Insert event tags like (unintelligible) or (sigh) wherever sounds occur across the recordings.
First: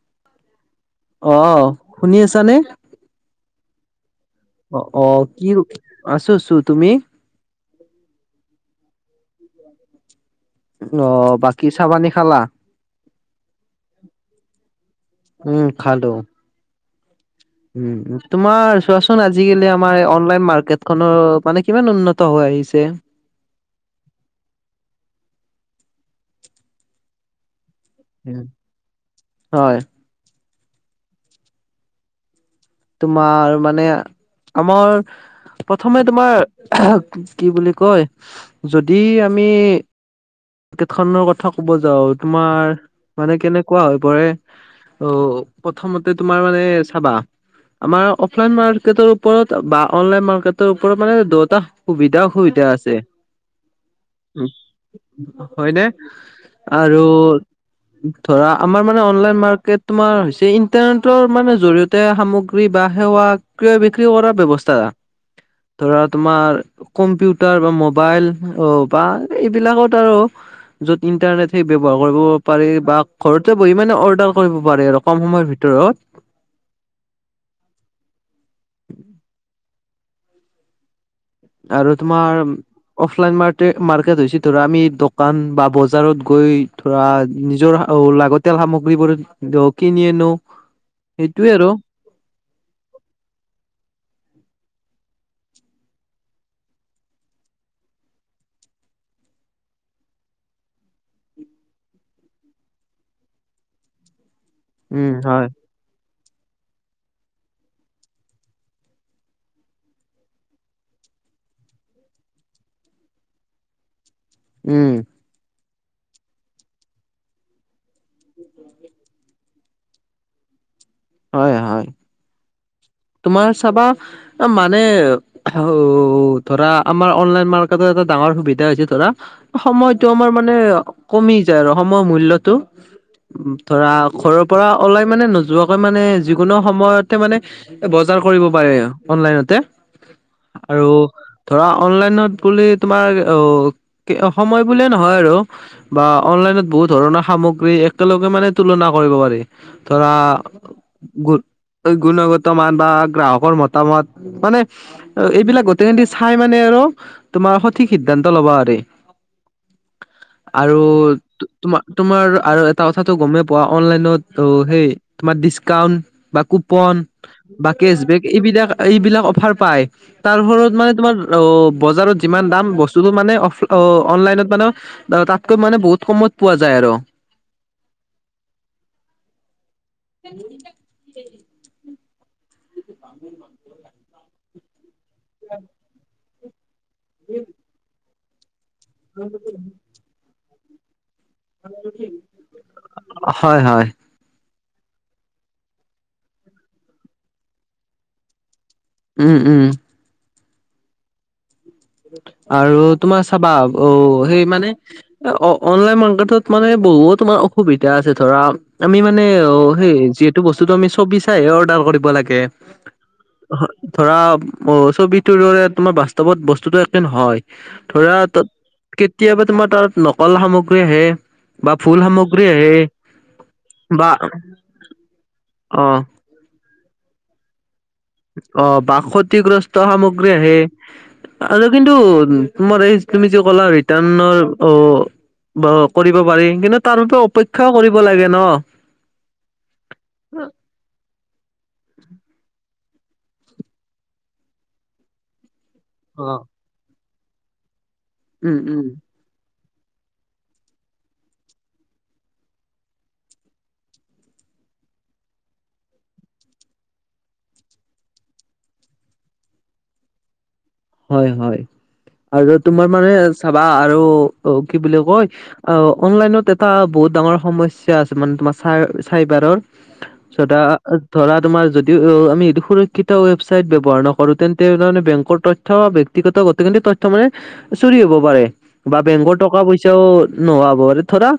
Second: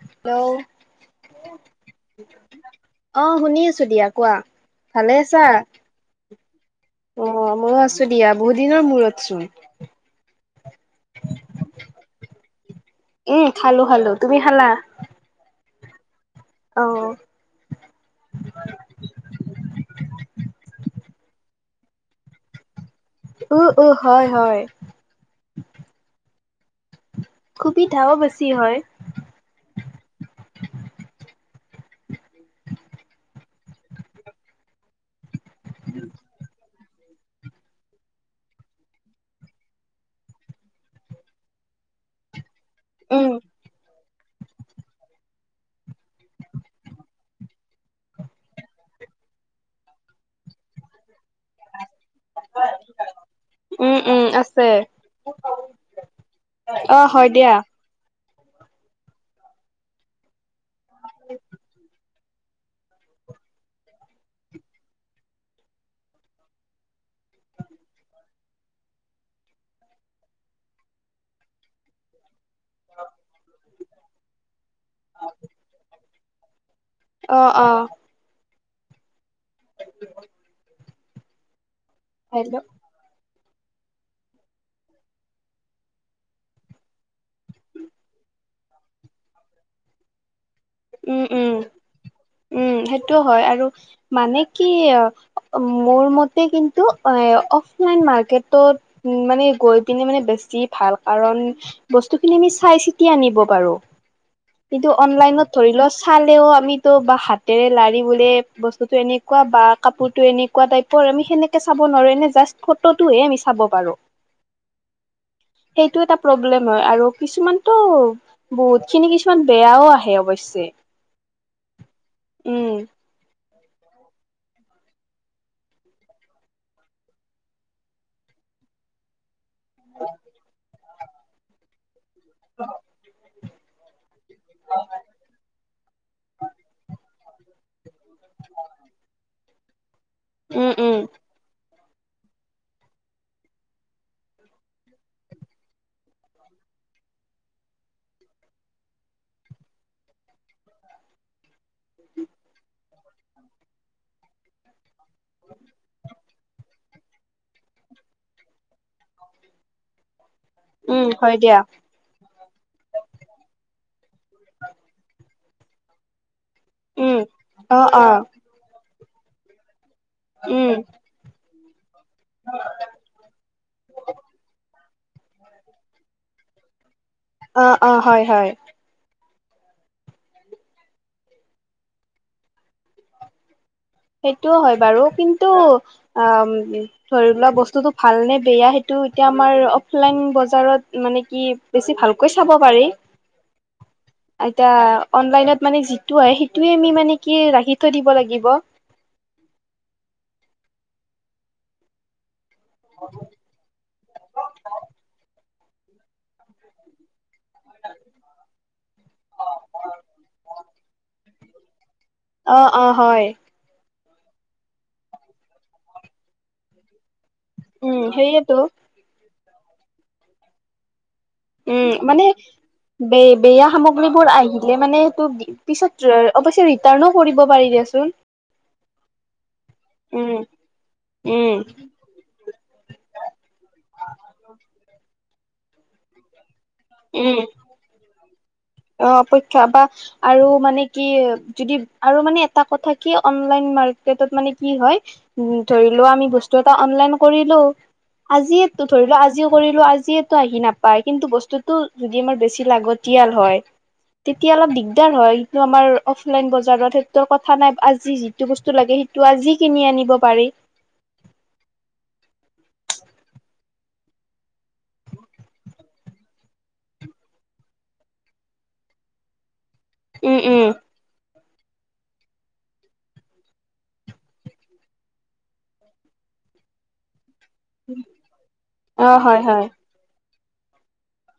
Hello? অ', শুনি আছা নে? অ', শুনি আছোঁ‌ দিয়া, কোৱা? ভালে অ'-অ' আছা কি (unintelligible) আছোঁ‌-আছোঁ‌, তুমি? অ', মই আছোঁ‌ দিয়া, বহুত দিনৰ মোৰত ছোন। অ', বাকী চাহ-পানী খালা? উম, খালোঁ‌-খালোঁ‌, তুমি খালা? উম, খালোঁ। অ'। উম, তোমাৰ চোৱাচোন, আজিকালি আমাৰ অনলাইন মাৰ্কেট খনৰ মানে কিমান উন্নত হৈ আহিছে। উম-উম, হয়-হয়। সুবিধাও বেছি হয়। হয়। তোমাৰ মানে আমাৰ প্ৰথমে তোমাৰ, কি বুলি কয়? যদি আমি দেশখনৰ কথা ক'ব যাওঁ, তোমাৰ উম মানে কেনেকুৱা হয়? কোৱাহে, অ, প্ৰথমতে তোমাৰ মানে চাবা আমাৰ অফলাইন মাৰ্কেটৰ ওপৰত বা অনলাইন মাৰ্কেটৰ ওপৰত মানে দুয়োটা সুবিধা অসুবিধা আছে। উম-উম, আছে। হয়নে? অ আৰু হয় দিয়া ধৰা আমাৰ মানে অনলাইন মাৰ্কেট তোমাৰ হৈছে ইন্টাৰনেটৰ মানে জৰিয়তে তে সেই সামগ্ৰী বা সেৱা ক্ৰয় বিক্ৰী কৰাৰ ব্যৱস্থা। ধৰা তোমাৰ কম্পিউটাৰ বা মোবাইল অ', বা এইবিলাকত আৰু য'ত ইন্টাৰনেট সেই ব্যৱহাৰ কৰিব পাৰি বা ঘৰতে বহি মানে অৰ্ডাৰ কৰিব পাৰে আৰু কম সময়ৰ ভিতৰত। অ'-অ'। আৰু তোমাৰ হেল্ল' অফলাইন মাৰ্ট-মাৰ্কেট হৈছে ধৰা আমি দোকান বা বজাৰত গৈ বা নিজৰ লাগতিয়াল সামগ্ৰীবোৰ কিনি আনোঁ‌। উম উম সেইটোৱে আৰু। উম' সেইটো হয়, আৰু। মানে কি, মোৰ মতে কিন্তু অফলাইন মাৰ্কেটত উম, মানে গৈ পিনে মানে বেছি ভাল, কাৰণ বস্তুখিনি আমি, চাই-চিতি আনিব পাৰোঁ‌। কিন্তু উম হয় অনলাইনত ধৰি লোৱা, চালেও আমিতো বা হাত হতেৰে লাৰি বোলে বস্তুতটো এনেকুৱা বা কাপোৰতো এনেকুৱা টাইপৰ আমি সেনেকে চাব নোৱাৰোঁ‌, এনে জাষ্ট ফটোটোহে আমি চাব পাৰোঁ‌। উম। সেইটো এটা প্ৰব্লেম হয়, আৰু কিছুমানটো বহুত খিনি কিছুমান বেয়াও আহে অৱশ্যে। হয় হয়, উম তোমাৰ চাবা মানে অ' ধৰা আমাৰ অনলাইন মাৰ্কেটৰ এটা ডাঙৰ সুবিধা হৈছে ধৰা সময়টো আমাৰ মানে কমি যায় আৰু সময়ৰ মূল্যটো ধৰা ঘৰৰ পৰা ওলাই মানে নোযোৱা গৈ মানে যিকোনো সময়তে মানে বজাৰ কৰিব পাৰে অনলাইনতে। উম আৰু উম ধৰা অনলাইনত বুলি তোমাৰ অ' সময় বুলিয়ে নহয় আৰু। বা অনলাইনত বহুত ধৰণৰ সামগ্ৰী একেলগে মানে তুলনা কৰিব পাৰি ধৰা গু-গুণগত মান বা গ্ৰাহকৰ মতামত মানে এইবিলাক গোটেই সটি চাই মানে আৰু তোমাৰ সঠিক সিদ্ধান্ত ল'ব পাৰি। আৰু উম হয় দিয়া তোমাৰ তোমাৰ আৰু এটা কথাটো গমেই পোৱা অনলাইনত অ' সেই তোমাৰ ডিচকাউন্ট বা কো পন উম বা অ অ কেছবেক এইবিলাক এইবিলাক অফাৰ পায় উম তাৰওপৰত মানে তোমাৰ অ' বজাৰত যিমান দাম বস্তুটো মানে অফ অ' অনলাইনত মানে তাত কৈ মানে বহুত কমত পোৱা যায় আৰু। অ', অ' হয় হয়। (unintelligible) সেইটোও হয় বাৰু কিন (inaudible) আ, ধৰি লোৱা বস্তুটো ভাল নে বেয়া সেইটো এতিয়া আমাৰ অফলাইন বজাৰত মানে কি বেছি ভালকৈ চাব পাৰি। হয় হয়। এতয়া অনলাইনত মানে যিটো হয় সেইটোয়ে আমি মানে কি ৰাখি থৈ দিব লাগিব। উম, উম। আৰু তোমাৰ চাবা অ' সেই মানে অ' অনলাইন মাৰ্কেটত মানে বহুত তোমাৰ অসুবিধা আছে ধৰা আমি মানে অ' সেই যিহেতু বস্তুটো আমি চবি চাইহে অৰ্ডাৰ কৰিব লাগে। অ', অ', হয় ধৰা অ' ছবিটোৰ দৰে তোমাৰ বাস্তৱত ব টোটো একে নহয় উম ধৰা তাত সেইয়েতো কেতিয়াবা তোমাৰ তাত নকল সামগ্ৰী আহে। বা উম, ভুল মানে সামগ্ৰী আহে বে-বেয়া বা সামগ্ৰীবোৰ আহিলে মানে তোৰ অ পিছত অৱশ্যে ৰিটাৰ্ণো কৰিব পাৰি দিয়াচোন। অ' বা সতিগ্ৰস্ত উম, সামগ্ৰী আহে উম, আৰু কিন্তু তোমাৰ এই তুমি যে ক'লা ৰিটাৰ্ণৰ অ' বা কৰিব পাৰি কিন্তু তাৰ বাবে উম অপেক্ষাও কৰিব লাগে ন'? অ' অপেক্ষা বা আৰু মানে কি যদি আৰু মানে এটা কথা কি অনলাইন মাৰ্কেটত মানে কি হয় উম, ধৰি লোৱা আমি অ'। বস্তু এটা অনলাইন কৰিলোঁ উম আজিয়ে উম ধৰি লোৱা আ যি কৰিলোঁ আজিয়েতো আহি নাপায় কিন্তু বস্তুটো যদি আমাৰ বেছি লাগতিয়াল হয়। তেতিয়া অলপ দিগদাৰ হয় কিন্তু আমাৰ অফলাইন বজাৰত সেই কথা নাই আজি যি যিটো বস্তু লাগে সেইটো আজি কিনি আনিব পাৰি। হয় হয় আৰু তোমাৰ মানে চাবা আৰু অ' কি বুলি কয় অ' অনলাইনত এটা বহুত ডাঙৰ সমস্যা আছে মানে তোমাৰ চা-চাইবাৰৰ। উম চদা উম ধৰা তোমাৰ যদি অ' আমি এইটো সুৰক্ষিত ৱেবচাইট ব্যৱহাৰ নকৰোঁ তেন্তে (unintelligible) বেংকৰ তথ থ ব্যক্তিগত গোটেইখিনি তথ্য মানে চুৰি হ'ব পাৰে বা অ বেংৰ হয় টকা হয় পই চও নোহাব পাৰে ধৰা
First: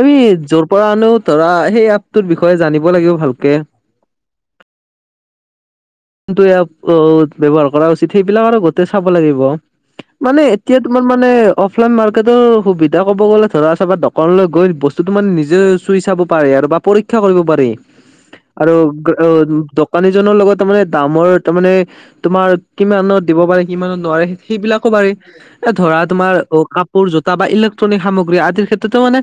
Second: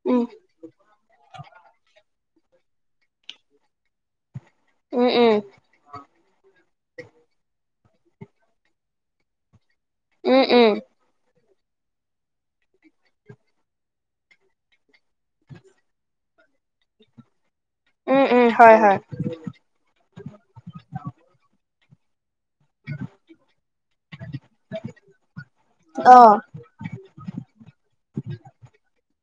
আমি উম য'ৰ পৰা আনো ধৰা সেই এপ টোৰ বিষয়ে জানিব লাগিব ভালকে। উম উম। কোনটোৱে হক অ ব্যৱহাৰ কৰা উচিত। সেইবিলাক আৰু গোতেই চাব লাগিব। মানে উম উম এতিয়া তোমাৰ মানে, অফলাইন মাৰ্কেটৰ সুবিধা ক'ব গ'লে, ধৰা ছাবা দকানলৈ গৈ ব তো মানে নিজে চুই চাব পাৰে আৰু বা পৰীক্ষা কৰিব পাৰি উম উম আৰু। হয় হয় অ দোকানীজনৰ লগত তা মানে দামৰ তামানে তোমাৰ। কিমানত দিব পাৰে, কিমানত নোৱাৰে। সেইবিলাকো পাৰি। এ ধৰা তোমাৰ অ কা সৌ জোতা বা ইলেক্ট্ৰনিক সামগ্ৰী আদিৰ ক্ষেত্ৰতো মানে।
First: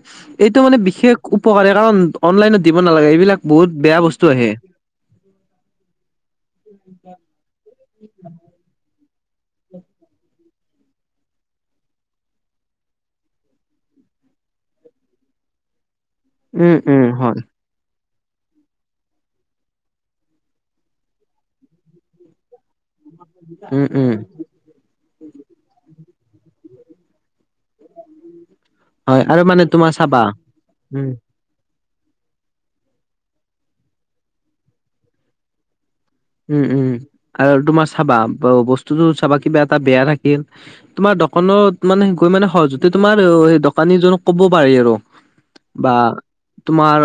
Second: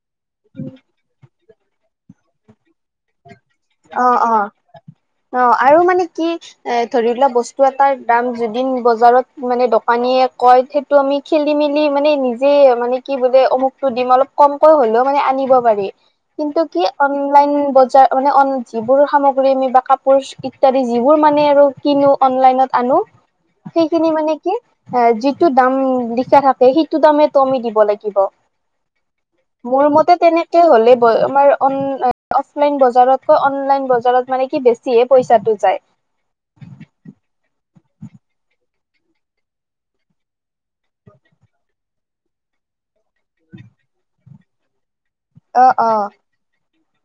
এইটো মানে বিশেষ উপকাৰে কাৰণ অনলাইনত দিব নালাগে। এইবিলাক বহুত বেয়া অঁ বস্তু অঁ আহে অঁ। আৰু মানে কি, এ ধৰি লোৱা বস্তু এটাৰ দাম য এদিন বজাৰত মানে দোকানীয়ে কয়। সেইটো আমি খেলি মেলি মানে নিজে মানে কি বোলে অমুক অলপ কমকৈ হলেও মানে আনিব পাৰি। কিন্তু উম কি উম হয় অনলাইন বজাৰ মানে অন যিবোৰ সামগ্ৰী আমি বা কাপোৰ ইত্যাদি, যিবোৰ মানে আৰু কিনো অনলাইনত আনো। উম সেইখিনি উম মানে কি? এ যিটো দাম লিখা থাকে। সেইটো দামে ত আমি দিব লাগ গিব। হয় আৰু মানে মোৰ তোমাৰ মতে চাবা তেনেকে হলে উম (unintelligible) আমাৰ অন অফলাইন বজাৰতকৈ অনলাইন বজাৰত মানে কি, বেছিহে পইচাটো যায়। উম উম উম। আৰু তোমাৰ চাবা বস্তুটো চাবা, কিবা এটা বেয়া থাকিল। তোমাৰ দোকনত মানে গৈ মানে সহজ টো তোমাৰ সেই দোকানীজনক ক'ব পাৰি আৰু অ বা অ তোমাৰ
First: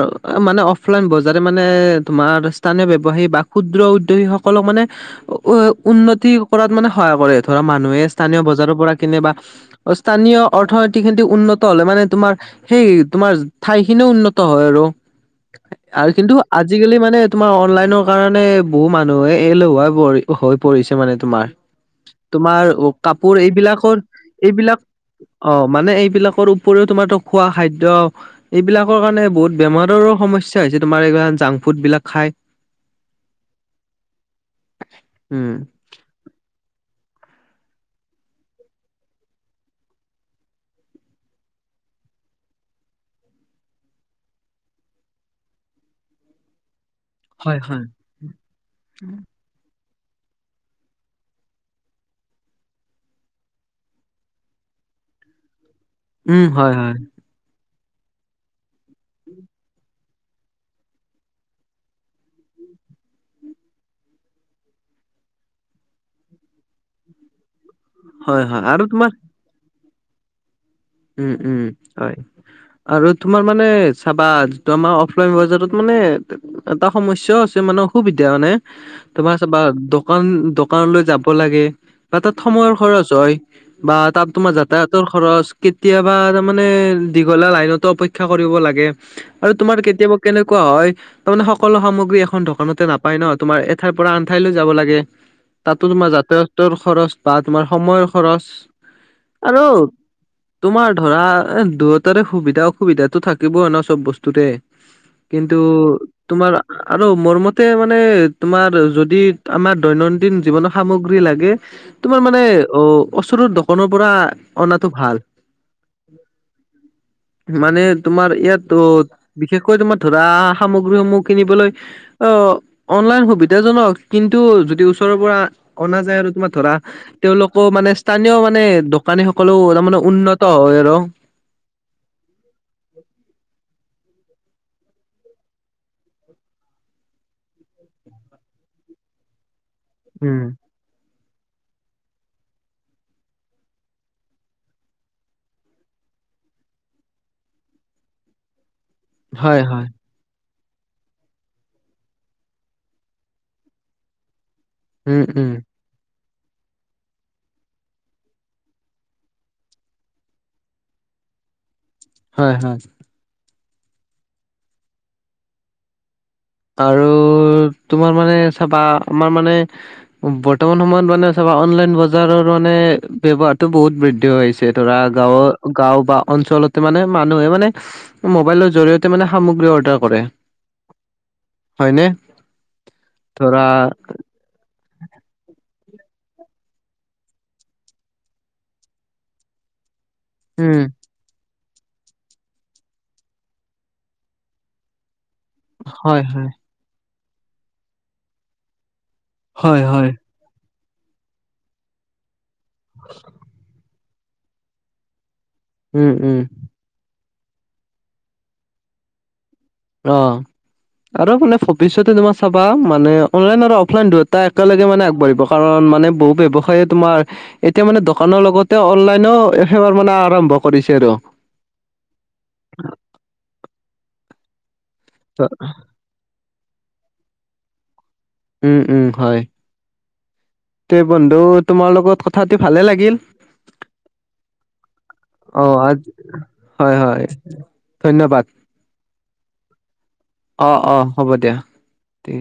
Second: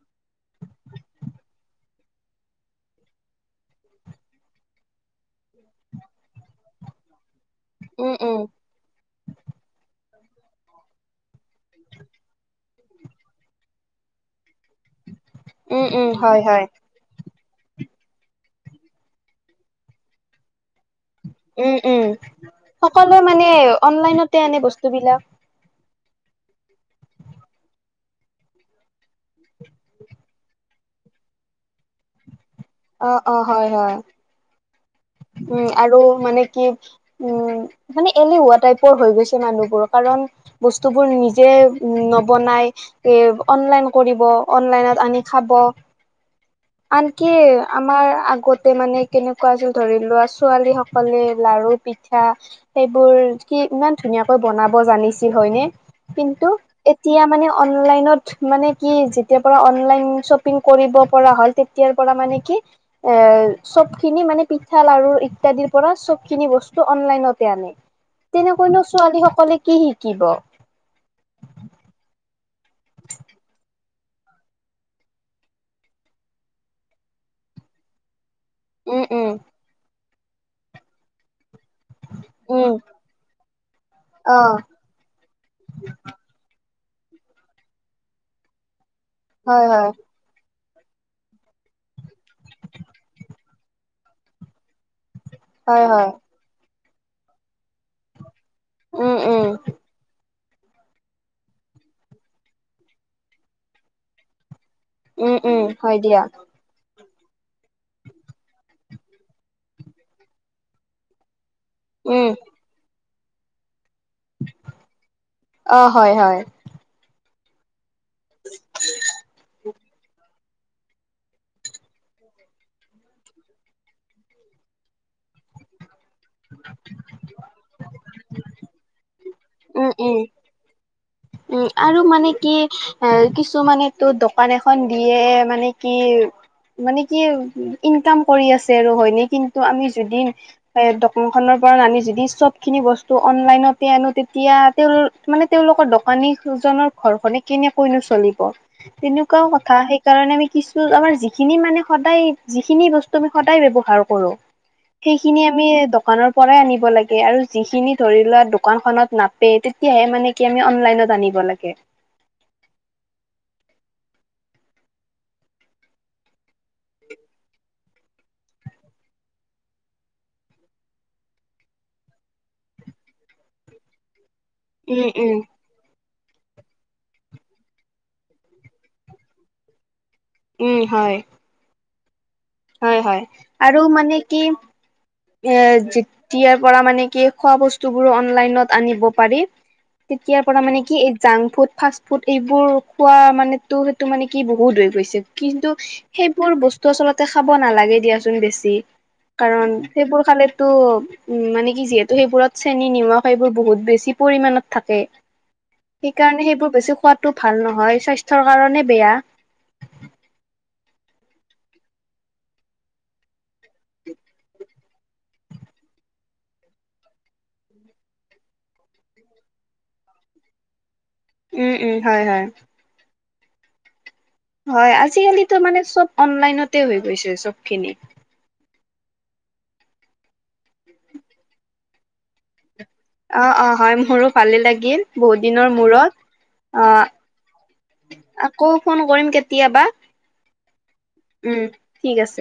মানে অফলাইন বজাৰে মানে তোমাৰ স্থানীয় ব্যৱসায়ী বা ক্ষুদ্ৰ টো ই সকলক মানে উন্নতি কৰাত মানে সহায় কৰে। ধৰা, মানুহে উম স্থানীয় উম বজাৰ পৰা কেনেবা স্থানীয় অৰ্থনীতি খিনতি উন্নত হলে মানে তোমাৰ সেই তোমাৰ ঠাইখিনিও উন্নত হয় আৰু। উম উম আৰু কিন্তু হয় হয় আজিকালি মানে তোমাৰ অনলাইন কাৰণে বহু মানুহে এল (unintelligible) হৈ পৰিছে মানে তোমাৰ। উম উম তোমাৰ সকলো কাপোৰ মানে এইবিলাকৰ অনলাইনতে আনে এইবিলাক বস্তুবিলাক অ। মানে এইবিলাকৰ উপৰিও তোমাৰ ত খোৱা খাদ্য। এইবিলাকৰ কাৰণে বহুত বেমাৰৰো সমস্যা হৈছে। তোমাৰ (unintelligible) জাংক ফুডবিলাক খায়। অঁ অঁ, হয় হয়। (unintelligible) উম আৰু মানে কি? উম মানে এলেহুৱা টাইপৰ হৈ গৈছে মানুহবোৰ কাৰণ বস্তুবোৰ নিজে নবনাই। এ অনলাইন কৰিব, অনলাইনত আনি খাব। আনকি হয় হয়। আমাৰ আগতে মানে কেনেকুৱা (unintelligible) ধৰি লোৱা ছোৱালীসকলে লাৰু পিঠা। সেইবোৰ কি ইমান ধুনীয়াকৈ বনাব জানিছিল। হয়নে? উম কিন্তু হয় হয় এতিয়া মানে অনলাইনত মানে কি যেতিয়া পৰা অনলাইন শ্বপিং কৰিব পৰা হ'ল। তেতিয়াৰ পৰা মানে কি? এ চব খিনি মানে পিঠা, লাৰু ইত্যাদিৰ পৰা চব খিনি বস্তু অনলাইনতে আনে। হয় হয় আৰু তেনেকৈনো তোমাৰ ছোৱালী সকলে কি শিকিব? উম উম, হয়। আৰু তোমাৰ মানে চাবা যিটো আমাৰ অফলাইন বজাৰত মানে। এটা সমস্যাও আছে। মানুহ সুবিধা মানে, উম উম তোমাৰ চাবা দোকান দোকানলৈ যাব লাগে। বা তাত উম সময়ৰ খৰচ হয় বা তাত অ তোমাৰ যাতায়াতৰ খৰচ। কেতিয়াবা তাৰ মানে দীঘলীয়া লাইনতো অপেক্ষা কৰিব লাগে আৰু হয় তোমাৰ হয় কেতিয়াবা। কেনেকুৱা হয়? তাৰ মানে সকলো সামগ্ৰী এখন দোকানতে নাপায় ন তোমাৰ এঠাইৰ পৰা আন ঠাইলৈ যাব লাগে। হয় তাতো হয় তোমাৰ যাতায়তৰ খৰচ বা তোমাৰ সময়ৰ খৰচ উম উম আৰু তোমাৰ ধৰা এ দুয়োটাৰে সুবিধা অসুবিধাটো থাকিবই ন চব বস্তুতে। উম কিন্তু উম হয় দিয়া তোমাৰা আৰু মোৰ মতে মানে তোমাৰ যদি আমাৰ দৈনন্দিন জীৱনত সামগ্ৰী লাগে তোমাৰ উম মানে অ ওচৰৰ দোকানৰ পৰা আনাটো ভাল অ হয় হয়। মানে তোমাৰ ইয়াত ওত বিশেষ কৈ তোমাত ধৰা সামগ্ৰীসমূহ কিনিবলৈ অ অনলাইন সুবিধাজনক কিন্তু যদি ওচৰৰ পৰা অনা যায় আৰু তোমাৰ ধৰা তেওঁলোকো মানে স্থানীয় মানে দোকানী সকলও উম, উম, উন্নত হয় আৰ। উম! আৰু মানে কি এঁ কিছুমানে টো দোকান এখন দিয়ে মানে কি মানে কি উ ইনকাম কৰি আছে আৰু হয়নে কিন্তু আমি যুদি উম এ দোকান খনৰ পৰা নানি যদি চব খিনি বস্তু অনলাইনতে আনো তেতিয়া তেওঁল মানে তেওঁওলোকৰ দ দোকানীজনৰ ঘৰখনে কেনেকৈ নো চলিব তেনেকুৱাও হয় কথা হয় সেই কাৰণে আমি কিছু আমাৰ যিখিনি মানে সদায় যিখিনি বস্তু আমি সদায় ব্যৱহাৰ কৰো উম সেইখিনি উম আমি দক দোকানৰ পৰাই আনিব লাগে আৰু যিখিনি ধৰি লোৱা দোকানখনত নাতে তেতিয়ে মানে কি আমি অনলায়েন নত আনিব লাগে। হয় হঁয়। আৰু তোমাৰ মানে চাবা আমাৰ মানে বৰ্তমান সময়ত মানে চাবা অনলাইন বজাৰৰ মানে ব্যৱহাৰটো বহুত বৃদ্ধি হৈ আইছে। টে ধৰা উম উম গাঁৱত গাঁও বা অঞ্চলতে মানে মানুহে মানে মোবাইলৰ জৰিয়তে মানে সামগ্ৰী অৰ্ডাৰ কৰে। উম! হয়। হয়নে। হয়! হয়! ধৰা আৰু মানে কি এঁ যিত যেতিয়াৰ পৰা মানে কি খোৱা বস্তু বোৰ অনলাইনত আনিব পাৰি তেতিয়াৰ পৰা মানে উম কি এই জাং ফুট ফাষ্ট ফুড এইবোৰ খোৱা মানো টো সেইটো মানে কি বহুত গৈছে কিন্তু হয় হয় সেইবোৰ বস্তু তো আচলতে খাব নালাগে দিয়াচোন বেছি কাৰণ হয় হয় সেইবোৰ খালে ত' উ মানে কি যিহেতু সেইবোৰত চেনী নিমখ এইবোৰ বহুত বেছি পৰিমানত থাকে। উম উম সেইকাৰণে সেইবোৰ বেছি খোৱাতো ভাল নহয় স্বাস্থ্যৰ কাৰণে বেয়া। অঁ অ। আৰ মানে ভৱিষ্যতে তোমাৰ চাবা মানে অনলাইন আৰু অফলাইন দুয়োটা একেলগে মানে আগবাঢ়িব। কাৰণ মানে বহু ব্যৱসায়ে তোমাৰ এতিয়া মানে দোকানৰ লগতে অনলাইনও সেৱাৰ মানে আৰম্ভ কৰিছে আৰু। উম! উম! হয় হয়। হয় আজিকালিতো মানে চব অনলাইনতে হৈ গৈছে চব খিনি। উম! উম! হয় তে বন্ধু তোমাৰ লগত কথা পাতি ভালে লাগিল। অঁ অঁ হয় মোৰো ভালে লাগিল বহুত দিনৰ অ' আজ মূৰত অঁ। (unintelligible) আকৌ ফোন কৰিম কেতিয়াবা। অঁ অঁ হ'ব দিয়া উম ঠিক তি। আছে।